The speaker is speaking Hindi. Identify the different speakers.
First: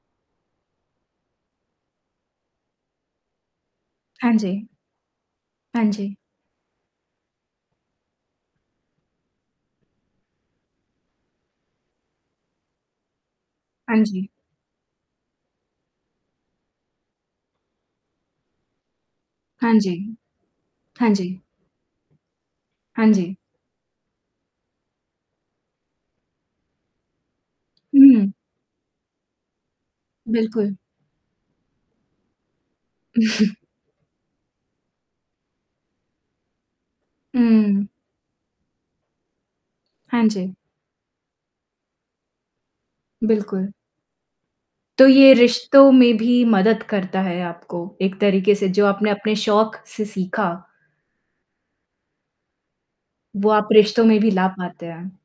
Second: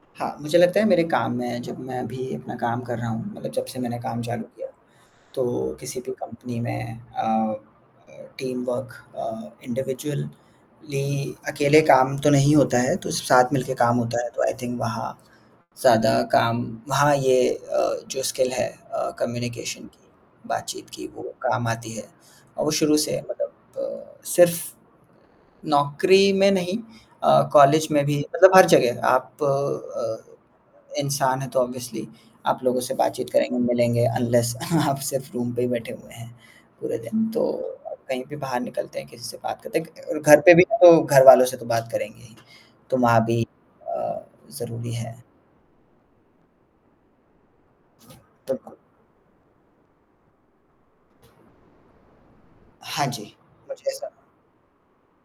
Speaker 1: हाँ, मुझे लगता है मेरे काम में जब मैं अभी अपना काम कर रहा हूँ मतलब जब से मैंने काम
Speaker 2: हाँ
Speaker 1: चालू
Speaker 2: जी।
Speaker 1: किया। तो
Speaker 2: हाँ
Speaker 1: किसी भी
Speaker 2: जी।
Speaker 1: कंपनी में अ, टीम वर्क अ, इंडिविजुअली अकेले काम तो नहीं होता है, तो साथ मिलके काम
Speaker 2: हाँ
Speaker 1: होता
Speaker 2: जी।
Speaker 1: है। तो आई थिंक वहाँ ज़्यादा काम हाँ, ये अ, जो स्किल है अ,
Speaker 2: हाँ
Speaker 1: कम्युनिकेशन
Speaker 2: जी।
Speaker 1: की, बातचीत की
Speaker 2: हाँ
Speaker 1: वो
Speaker 2: जी।
Speaker 1: काम आती है। और वो शुरू
Speaker 2: हाँ
Speaker 1: से है
Speaker 2: जी।
Speaker 1: मतलब अ, सिर्फ़ नौकरी में नहीं अ, कॉलेज में भी
Speaker 2: हुँ।
Speaker 1: मतलब हर जगह आप अ,
Speaker 2: बिल्कुल।
Speaker 1: इंसान है तो ऑब्वियसली आप लोगों से बातचीत करेंगे, मिलेंगे। अनलेस आप सिर्फ़ रूम पे ही बैठे हुए हैं पूरा दिन। तो
Speaker 2: हुँ।
Speaker 1: कहीं भी बाहर निकलते हैं, किसी से बात करते हैं क
Speaker 2: हाँ
Speaker 1: घर
Speaker 2: जी।
Speaker 1: पे भी तो घरवालों से तो बात करेंगे ही। तो वहाँ भी
Speaker 2: बिल्कुल।
Speaker 1: अ, ज़रूरी
Speaker 2: तो
Speaker 1: है।
Speaker 2: ये रिश्तों में भी मदद करता है आपको। एक तरीके से
Speaker 1: बिल्कुल।
Speaker 2: जो आपने अपने शौक से सीखा
Speaker 1: हाँ जी।
Speaker 2: वो आप
Speaker 1: कुछ
Speaker 2: रिश्तों
Speaker 1: ऐसा
Speaker 2: में भी ला पाते हैं।